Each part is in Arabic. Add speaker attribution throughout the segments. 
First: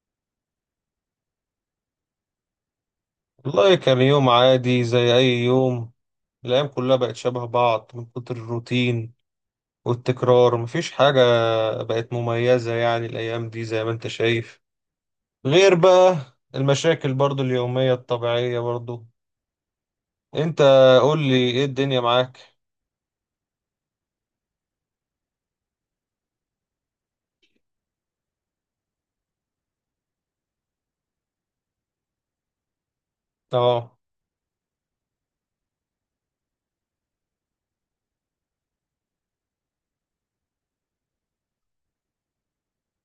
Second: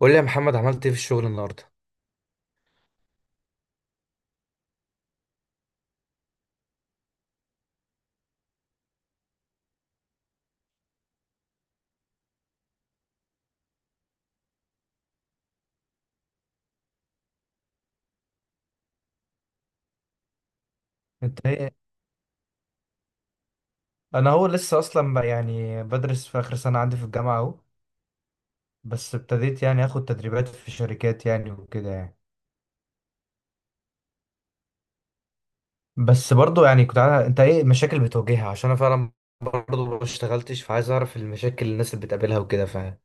Speaker 1: قول لي يا محمد عملت ايه في الشغل النهارده؟
Speaker 2: والله كان يوم عادي زي أي يوم. الأيام كلها بقت شبه بعض من كتر الروتين والتكرار، مفيش حاجة بقت مميزة، يعني الأيام دي زي ما أنت شايف، غير بقى المشاكل برضو اليومية الطبيعية برضو. أنت قول لي
Speaker 1: انت
Speaker 2: إيه
Speaker 1: ايه؟
Speaker 2: الدنيا معاك.
Speaker 1: انا هو لسه اصلا بقى بدرس في اخر سنه عندي في الجامعه اهو. بس ابتديت اخد تدريبات في شركات وكده
Speaker 2: أه.
Speaker 1: بس برضو كنت عارف انت ايه المشاكل بتواجهها، عشان انا فعلا برضه ما اشتغلتش، فعايز اعرف المشاكل اللي الناس اللي بتقابلها وكده، فاهم؟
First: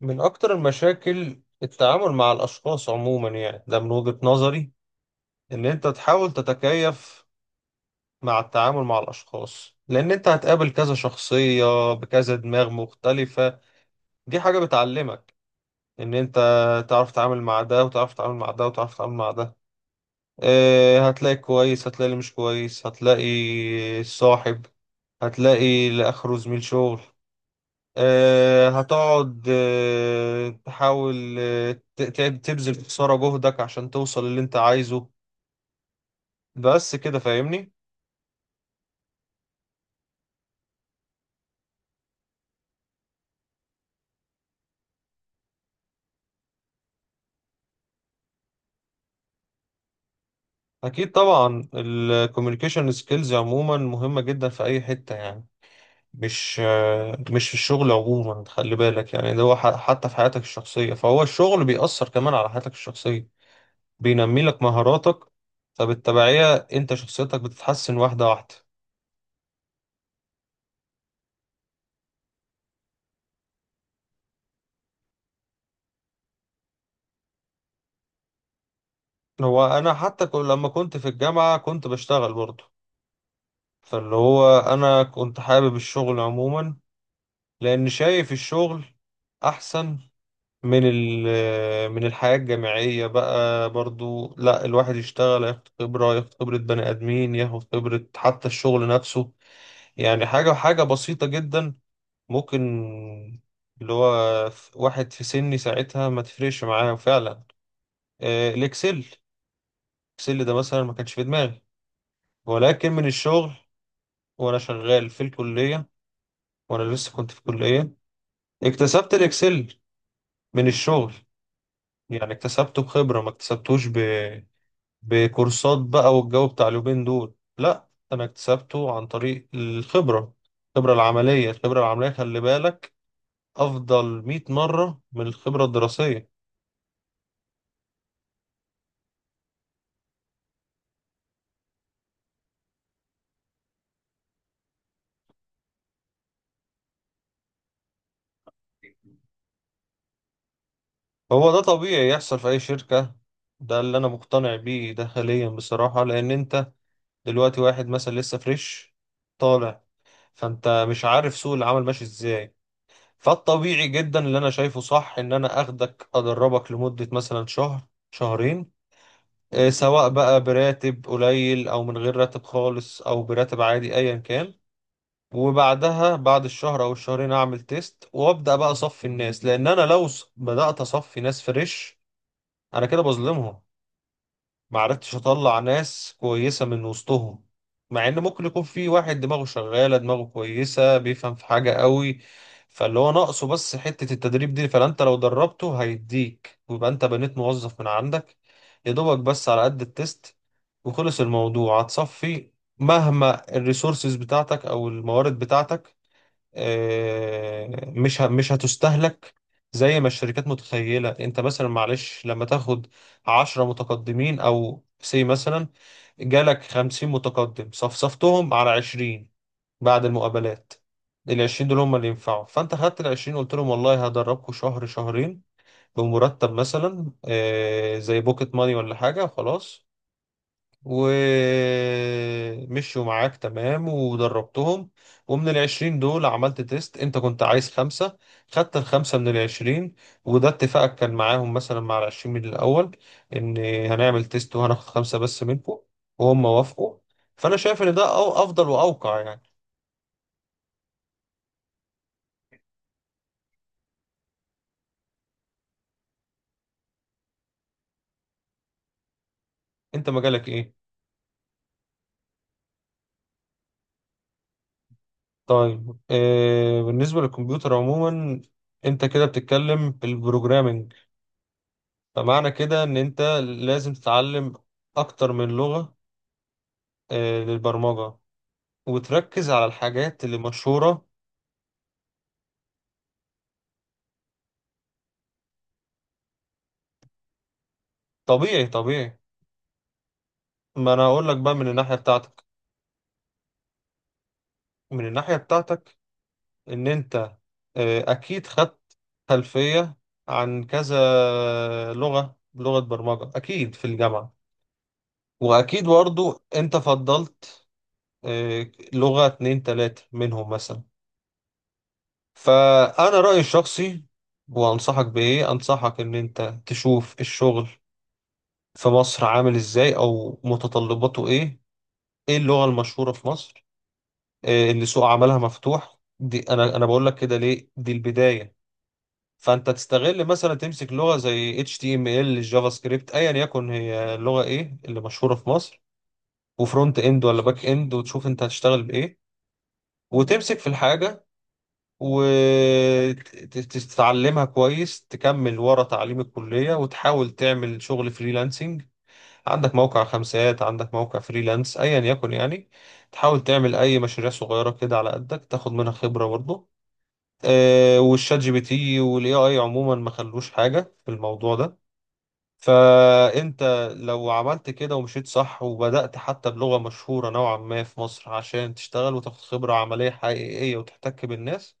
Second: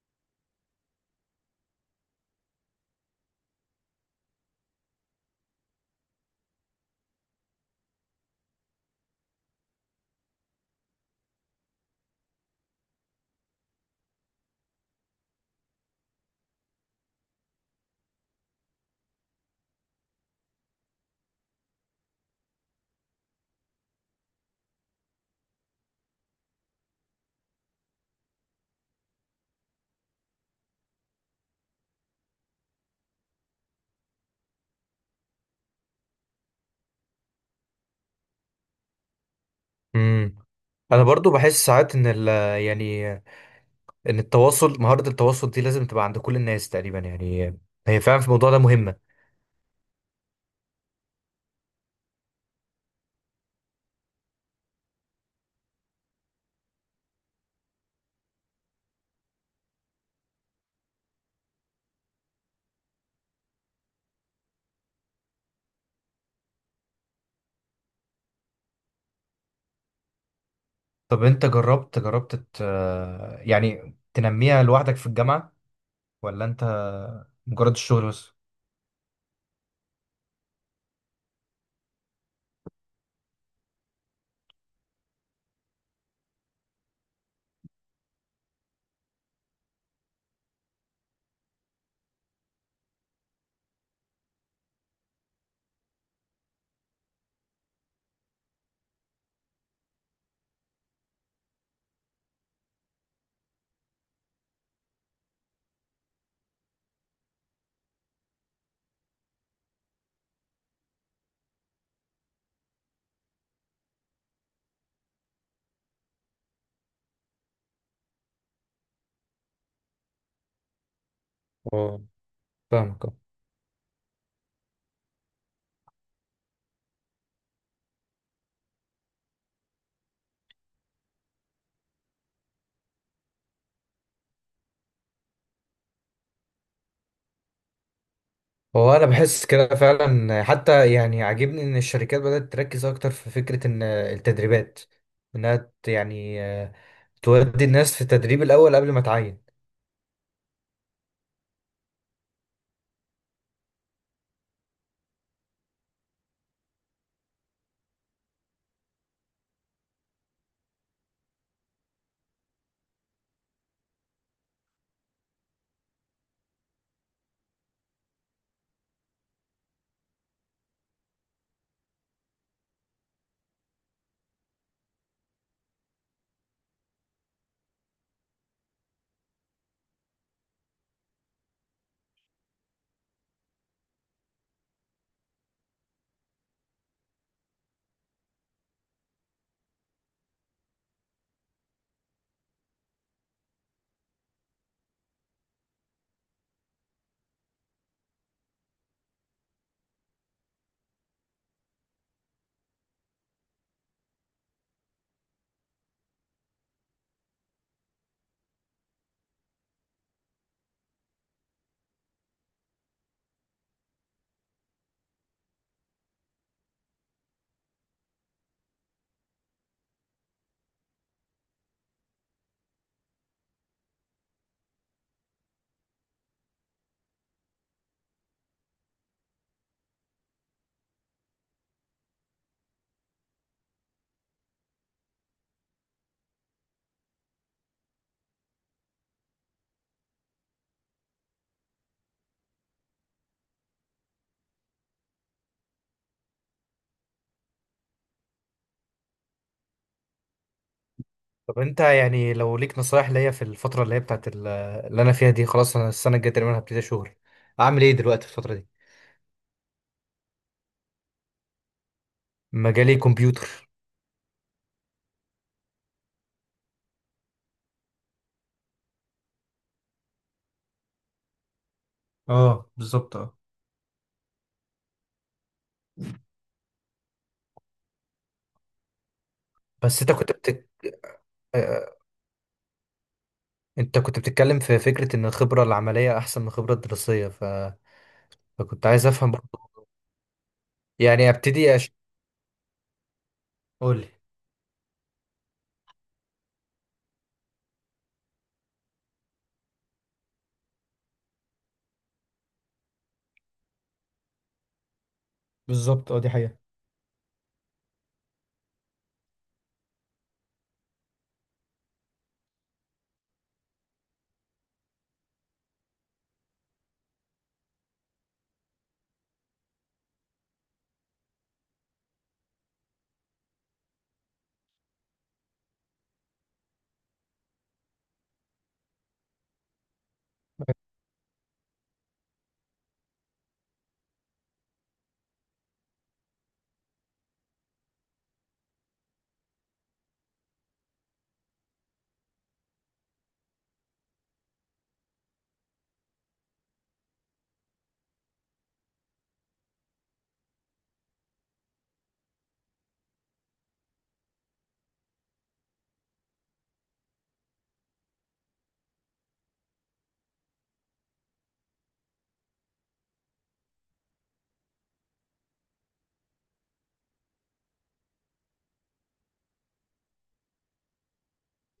Speaker 2: من أكتر المشاكل التعامل مع الأشخاص عموما، يعني ده من وجهة نظري إن أنت تحاول تتكيف مع التعامل مع الأشخاص، لأن أنت هتقابل كذا شخصية بكذا دماغ مختلفة. دي حاجة بتعلمك إن أنت تعرف تتعامل مع ده وتعرف تتعامل مع ده وتعرف تتعامل مع ده. هتلاقي كويس، هتلاقي اللي مش كويس، هتلاقي صاحب، هتلاقي اللي آخره زميل شغل. هتقعد تحاول تبذل في خسارة جهدك عشان توصل اللي أنت عايزه. بس كده فاهمني؟
Speaker 1: امم انا برضه بحس ساعات ان ال يعني ان التواصل، مهارة التواصل دي لازم تبقى عند كل الناس تقريبا، يعني هي فعلا في الموضوع ده مهمة.
Speaker 2: أكيد طبعا الكوميونيكيشن سكيلز عموما مهمة جدا في أي حتة يعني، مش مش في الشغل عموما خلي بالك، يعني ده هو حتى في حياتك الشخصية، فهو الشغل بيأثر كمان على حياتك الشخصية، بينمي لك مهاراتك، فبالتبعية انت شخصيتك بتتحسن واحدة واحدة.
Speaker 1: طب انت جربت يعني تنميها لوحدك في الجامعة، ولا انت مجرد الشغل بس؟
Speaker 2: هو انا حتى لما كنت في الجامعة كنت بشتغل برضه، فاللي هو انا كنت حابب الشغل عموما، لان شايف الشغل احسن من الحياة الجامعية بقى برضو. لا، الواحد يشتغل ياخد خبرة، ياخد خبرة بني آدمين، ياخد خبرة حتى الشغل نفسه. يعني حاجة حاجة بسيطة جدا ممكن، اللي هو واحد في سني ساعتها ما تفرقش معاه فعلا. الإكسل، الإكسل ده مثلا ما كانش في دماغي، ولكن من الشغل، وأنا شغال في الكلية، وأنا لسه كنت في الكلية اكتسبت الإكسل من الشغل.
Speaker 1: اه،
Speaker 2: يعني اكتسبته
Speaker 1: فاهمك اه.
Speaker 2: بخبرة، ما اكتسبتوش بكورسات بقى والجو بتاع اليومين دول. لا، انا اكتسبته عن طريق الخبرة. الخبرة العملية، الخبرة العملية خلي بالك افضل 100 مرة من الخبرة الدراسية.
Speaker 1: هو انا بحس كده فعلا، حتى يعني عاجبني ان الشركات بدأت تركز اكتر في فكرة ان التدريبات انها ت- يعني آه، تودي الناس في التدريب الاول قبل ما تعين.
Speaker 2: هو ده طبيعي يحصل في أي شركة، ده اللي أنا مقتنع بيه ده حاليا بصراحة. لأن أنت دلوقتي واحد مثلا لسه فريش طالع، فأنت مش عارف سوق العمل ماشي إزاي. فالطبيعي جدا اللي أنا شايفه صح إن أنا أخدك أدربك لمدة مثلا شهر، شهرين، سواء بقى براتب قليل او من غير راتب خالص او براتب عادي ايا كان. وبعدها بعد الشهر او الشهرين اعمل تيست وابدا بقى اصفي الناس، لان انا لو بدات اصفي ناس فريش انا كده بظلمهم، ما عرفتش اطلع ناس كويسة من وسطهم، مع ان ممكن يكون في واحد دماغه شغالة، دماغه كويسة، بيفهم في حاجة قوي، فاللي هو ناقصه بس حتة التدريب دي. فانت لو دربته هيديك، ويبقى انت بنيت موظف من عندك، يا دوبك بس على قد التست وخلص الموضوع هتصفي. مهما الريسورسز بتاعتك او الموارد بتاعتك، مش مش هتستهلك زي ما الشركات متخيلة. انت مثلا معلش لما تاخد عشرة متقدمين او سي مثلا، جالك خمسين متقدم صفصفتهم على عشرين بعد المقابلات. العشرين دول هم اللي ينفعوا، فانت خدت العشرين قلت لهم والله هدربكم شهر، شهرين، بمرتب مثلا زي بوكيت ماني ولا حاجة وخلاص. ومشوا معاك تمام ودربتهم، ومن العشرين دول عملت تيست، انت كنت عايز خمسة، خدت الخمسة من العشرين. وده اتفاقك كان معاهم مثلا مع العشرين من الأول، إن هنعمل تيست وهناخد خمسة بس منكم، وهم وافقوا. فأنا شايف إن ده أفضل وأوقع يعني.
Speaker 1: طب انت يعني لو ليك نصايح ليا في الفترة اللي هي اللي انا فيها دي، خلاص انا السنة الجاية تقريبا هبتدي شغل، اعمل ايه دلوقتي في الفترة دي؟
Speaker 2: انت مجالك إيه؟
Speaker 1: مجالي كمبيوتر.
Speaker 2: طيب، آه بالنسبة للكمبيوتر عموما، انت كده بتتكلم بالبروجرامينج، فمعنى
Speaker 1: اه
Speaker 2: كده ان
Speaker 1: بالظبط
Speaker 2: انت
Speaker 1: اه.
Speaker 2: لازم تتعلم اكتر من لغة، للبرمجة، وتركز على
Speaker 1: بس انت
Speaker 2: الحاجات
Speaker 1: كنت
Speaker 2: اللي
Speaker 1: بتك...
Speaker 2: مشهورة.
Speaker 1: آه، آه، انت كنت بتتكلم في فكرة ان الخبرة العملية احسن من الخبرة الدراسية
Speaker 2: طبيعي،
Speaker 1: فكنت عايز
Speaker 2: طبيعي.
Speaker 1: افهم برضه،
Speaker 2: ما أنا أقول
Speaker 1: يعني
Speaker 2: لك بقى من
Speaker 1: ابتدي أش...
Speaker 2: الناحية بتاعتك،
Speaker 1: قولي.
Speaker 2: من الناحية بتاعتك إن أنت أكيد خدت خلفية عن كذا لغة، لغة برمجة أكيد في الجامعة، وأكيد
Speaker 1: بالظبط اه، دي
Speaker 2: برضو
Speaker 1: حقيقة.
Speaker 2: أنت فضلت لغة اتنين تلاتة منهم مثلا. فأنا رأيي الشخصي، وأنصحك بإيه، أنصحك إن أنت تشوف الشغل في مصر عامل إزاي أو متطلباته إيه، ايه اللغة المشهورة في مصر، إيه اللي سوق عملها مفتوح. دي انا بقول لك كده ليه، دي البداية. فانت تستغل مثلا تمسك لغة زي HTML جافا سكريبت ايا يكن، هي اللغة ايه اللي مشهورة في مصر، وفرونت اند ولا باك اند، وتشوف انت هتشتغل بايه، وتمسك في الحاجة وتتعلمها كويس، تكمل ورا تعليم الكلية وتحاول تعمل شغل فريلانسنج. عندك موقع خمسات، عندك موقع فريلانس، ايا يكن يعني، تحاول تعمل اي مشاريع صغيره كده على قدك تاخد منها خبره برضه. والشات جي بي تي والاي اي عموما ما خلوش حاجه في الموضوع ده. فانت لو عملت كده ومشيت صح، وبدأت حتى بلغه مشهوره نوعا ما في مصر عشان تشتغل وتاخد خبره عمليه حقيقيه وتحتك بالناس،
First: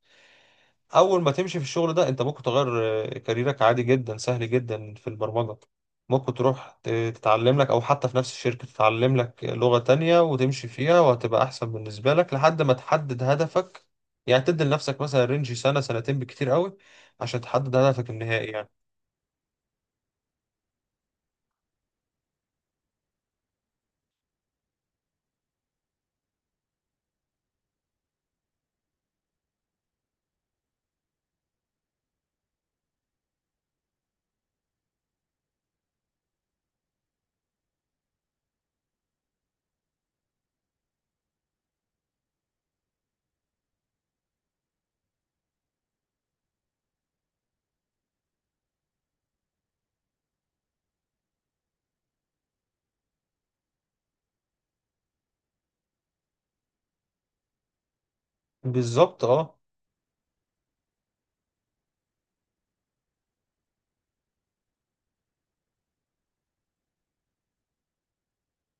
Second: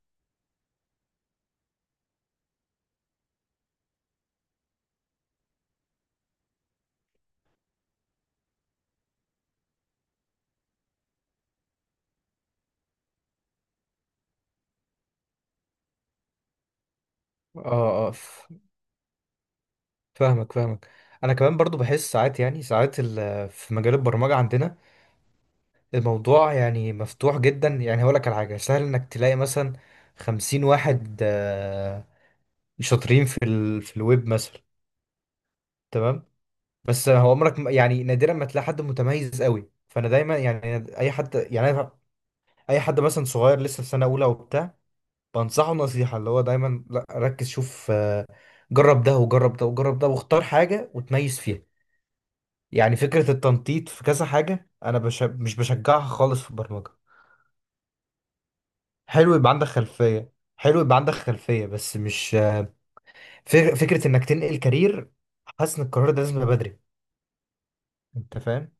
Speaker 2: اول ما تمشي في الشغل ده انت ممكن تغير كاريرك عادي جدا، سهل جدا في البرمجة. ممكن تروح تتعلم لك، او حتى في نفس الشركة تتعلم لك لغة تانية وتمشي فيها، وهتبقى احسن بالنسبة لك لحد ما تحدد هدفك. يعني تدي لنفسك مثلا رينج سنة، سنتين بكتير قوي عشان تحدد
Speaker 1: اه
Speaker 2: هدفك
Speaker 1: اه
Speaker 2: النهائي يعني.
Speaker 1: فاهمك. انا كمان برضو بحس ساعات، يعني في مجال البرمجة عندنا الموضوع يعني مفتوح جدا، يعني هقول لك على حاجة: سهل انك تلاقي مثلا خمسين واحد شاطرين في الويب مثلا، تمام؟ بس هو عمرك يعني نادرا ما تلاقي حد متميز قوي، فانا دايما يعني اي حد، اي حد مثلا صغير لسه في سنه اولى وبتاع، بنصحه نصيحه اللي هو دايما: لا ركز، شوف، جرب ده وجرب ده وجرب ده واختار حاجه وتميز فيها. يعني فكره التنطيط في كذا حاجه انا مش بشجعها خالص في البرمجه.
Speaker 2: بالظبط،
Speaker 1: حلو يبقى
Speaker 2: اه.
Speaker 1: عندك خلفيه، حلو يبقى عندك خلفيه، بس مش فكره انك تنقل كارير، حاسس ان القرار ده لازم يبقى بدري، انت فاهم؟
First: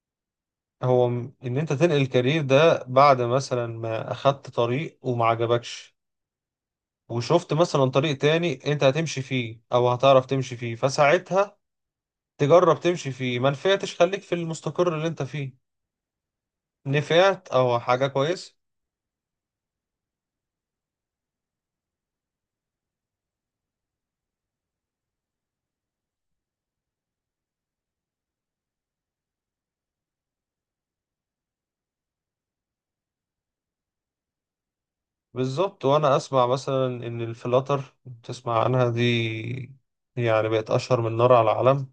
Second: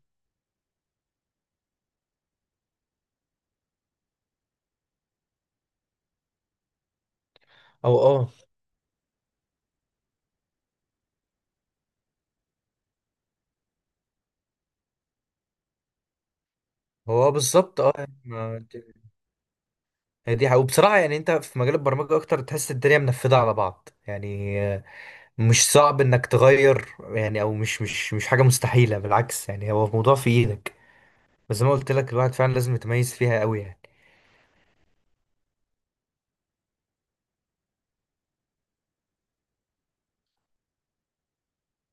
Speaker 2: هو ان انت تنقل الكارير ده بعد مثلا ما اخدت طريق وما عجبكش، وشفت مثلا
Speaker 1: او
Speaker 2: طريق
Speaker 1: اه،
Speaker 2: تاني انت هتمشي فيه او هتعرف تمشي فيه، فساعتها تجرب تمشي فيه. ما نفعتش خليك في المستقر اللي انت فيه،
Speaker 1: هو
Speaker 2: نفعت او
Speaker 1: بالظبط
Speaker 2: حاجة
Speaker 1: اه،
Speaker 2: كويسة.
Speaker 1: هي دي حقيقة. وبصراحة يعني انت في مجال البرمجة اكتر تحس الدنيا منفذة على بعض، يعني مش صعب انك تغير يعني، او مش حاجة مستحيلة، بالعكس يعني هو الموضوع في ايدك، بس زي ما قلت لك الواحد فعلا لازم يتميز فيها قوي يعني.
Speaker 2: بالظبط، وانا اسمع مثلا ان الفلاتر، تسمع عنها دي، يعني بقت اشهر من نار على علم،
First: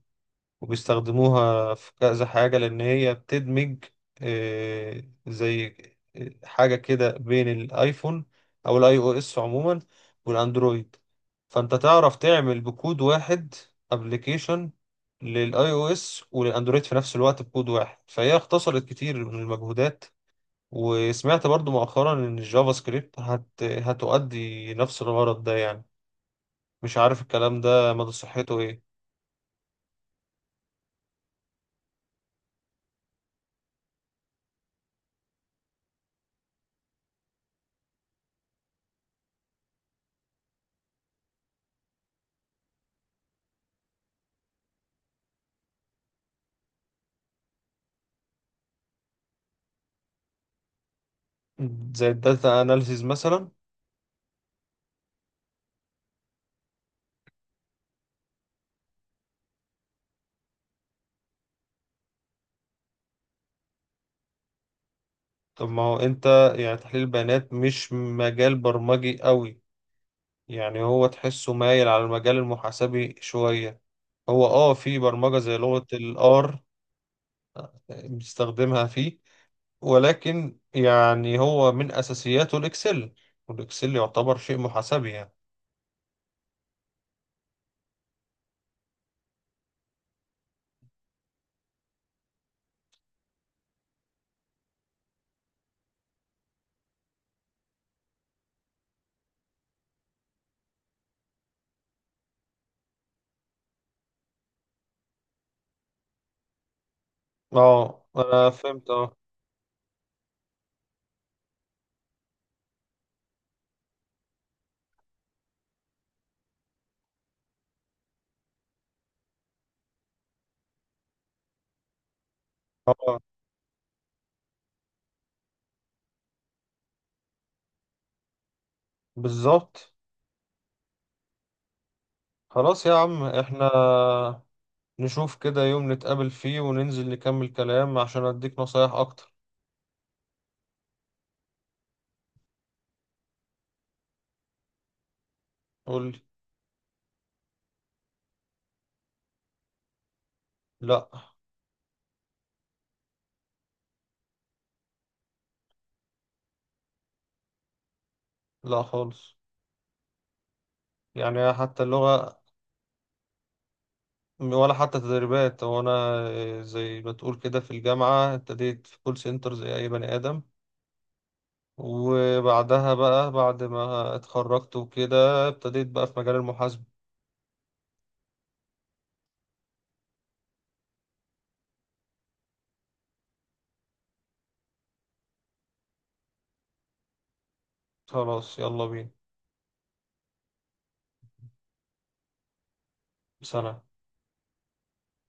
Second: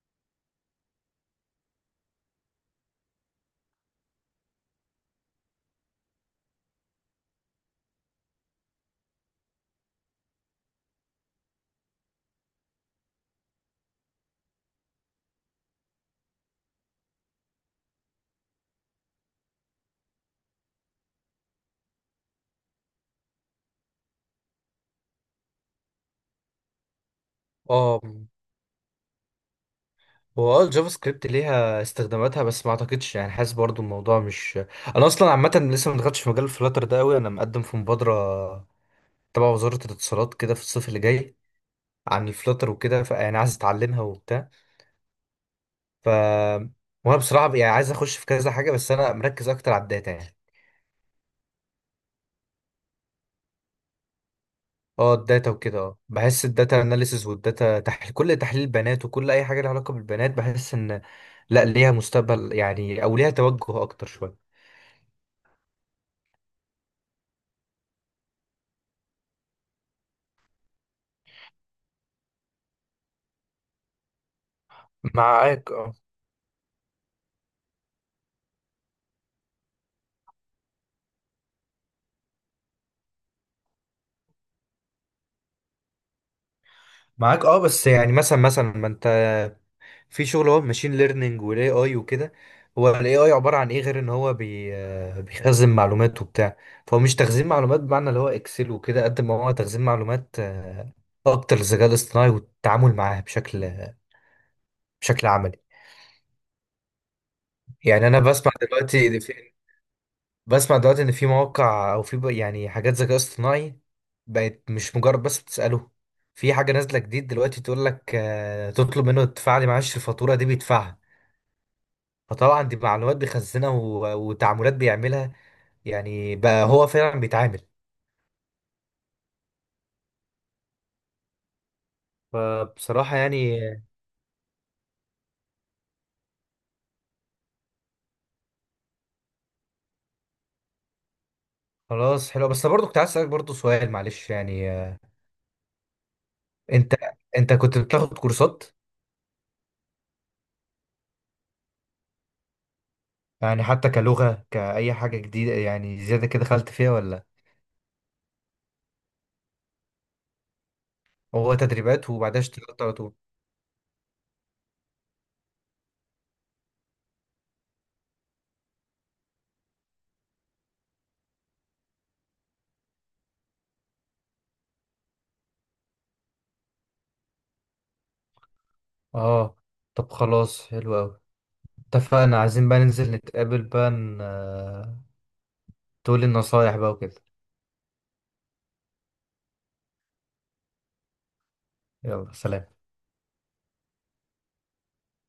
Speaker 2: وبيستخدموها في كذا حاجة، لأن هي بتدمج آه، زي آه، حاجة كده بين الآيفون، أو الآي أو إس عموما، والأندرويد. فأنت تعرف تعمل بكود واحد أبليكيشن للآي أو إس وللأندرويد في نفس الوقت بكود واحد، فهي اختصرت كتير من المجهودات. وسمعت برضو مؤخرا إن الجافا سكريبت هتؤدي نفس الغرض ده يعني، مش عارف الكلام ده
Speaker 1: اه،
Speaker 2: مدى صحته إيه.
Speaker 1: هو اه الجافا سكريبت ليها استخداماتها، بس ما اعتقدش، يعني حاسس برضو الموضوع مش، انا اصلا عامة لسه ما دخلتش في مجال الفلاتر ده قوي. انا مقدم في مبادرة تبع وزارة الاتصالات كده في الصيف اللي جاي عن الفلاتر وكده، فيعني عايز اتعلمها وبتاع. ف، وانا بصراحه يعني عايز اخش في كذا حاجه، بس انا مركز اكتر على الداتا يعني.
Speaker 2: زي الداتا أناليسيز مثلا.
Speaker 1: اه الداتا وكده اه، بحس الداتا اناليسز والداتا تحليل، كل تحليل بيانات وكل اي حاجه لها علاقه بالبيانات، بحس ان لا ليها مستقبل يعني او ليها توجه اكتر شويه.
Speaker 2: طب ما هو انت، يعني تحليل البيانات مش مجال برمجي قوي، يعني هو تحسه مايل على المجال المحاسبي شوية. هو اه، في برمجة زي
Speaker 1: معاك
Speaker 2: لغة
Speaker 1: اه.
Speaker 2: الار بيستخدمها فيه، ولكن يعني هو من اساسياته الاكسل، والاكسل يعتبر شيء محاسبي يعني.
Speaker 1: معاك اه، بس يعني مثلا، ما انت في شغل هو ماشين ليرنينج والاي اي وكده، هو الاي اي عباره عن ايه غير ان هو بي آه، بيخزن معلومات وبتاع، فهو مش تخزين معلومات بمعنى اللي هو اكسل وكده، قد ما هو تخزين معلومات اكتر للذكاء الاصطناعي والتعامل معاها بشكل، بشكل عملي.
Speaker 2: اه،
Speaker 1: يعني انا
Speaker 2: انا
Speaker 1: بسمع
Speaker 2: فهمت،
Speaker 1: دلوقتي
Speaker 2: اه.
Speaker 1: إن في، بسمع دلوقتي ان في مواقع، او في يعني حاجات ذكاء اصطناعي بقت مش مجرد بس بتساله، في حاجه نازله جديد دلوقتي تقول لك، تطلب منه تدفع لي معلش الفاتوره دي بيدفعها، فطبعا دي معلومات
Speaker 2: اه،
Speaker 1: بيخزنها وتعاملات بيعملها، يعني بقى هو فعلا بيتعامل.
Speaker 2: بالظبط. خلاص يا
Speaker 1: فبصراحة
Speaker 2: عم،
Speaker 1: يعني،
Speaker 2: احنا نشوف كده يوم نتقابل فيه وننزل نكمل كلام عشان اديك نصايح اكتر.
Speaker 1: خلاص حلو، بس برضه كنت عايز أسألك برضه سؤال، معلش يعني
Speaker 2: قولي.
Speaker 1: انت انت كنت بتاخد كورسات،
Speaker 2: لا.
Speaker 1: يعني حتى كلغة كأي حاجة جديدة يعني زيادة كده دخلت فيها، ولا
Speaker 2: لا خالص، يعني
Speaker 1: هو
Speaker 2: حتى
Speaker 1: تدريبات
Speaker 2: اللغة،
Speaker 1: وبعدها اشتغلت على طول؟
Speaker 2: ولا حتى تدريبات. هو أنا زي ما تقول كده في الجامعة ابتديت في كول سنتر زي أي بني آدم، وبعدها بقى بعد ما اتخرجت وكده ابتديت بقى في مجال المحاسبة.
Speaker 1: اه. طب خلاص حلو قوي، اتفقنا، عايزين بقى ننزل نتقابل بقى، تقولي النصايح بقى وكده.
Speaker 2: خلاص، يلا بينا.
Speaker 1: يلا سلام.
Speaker 2: سنة.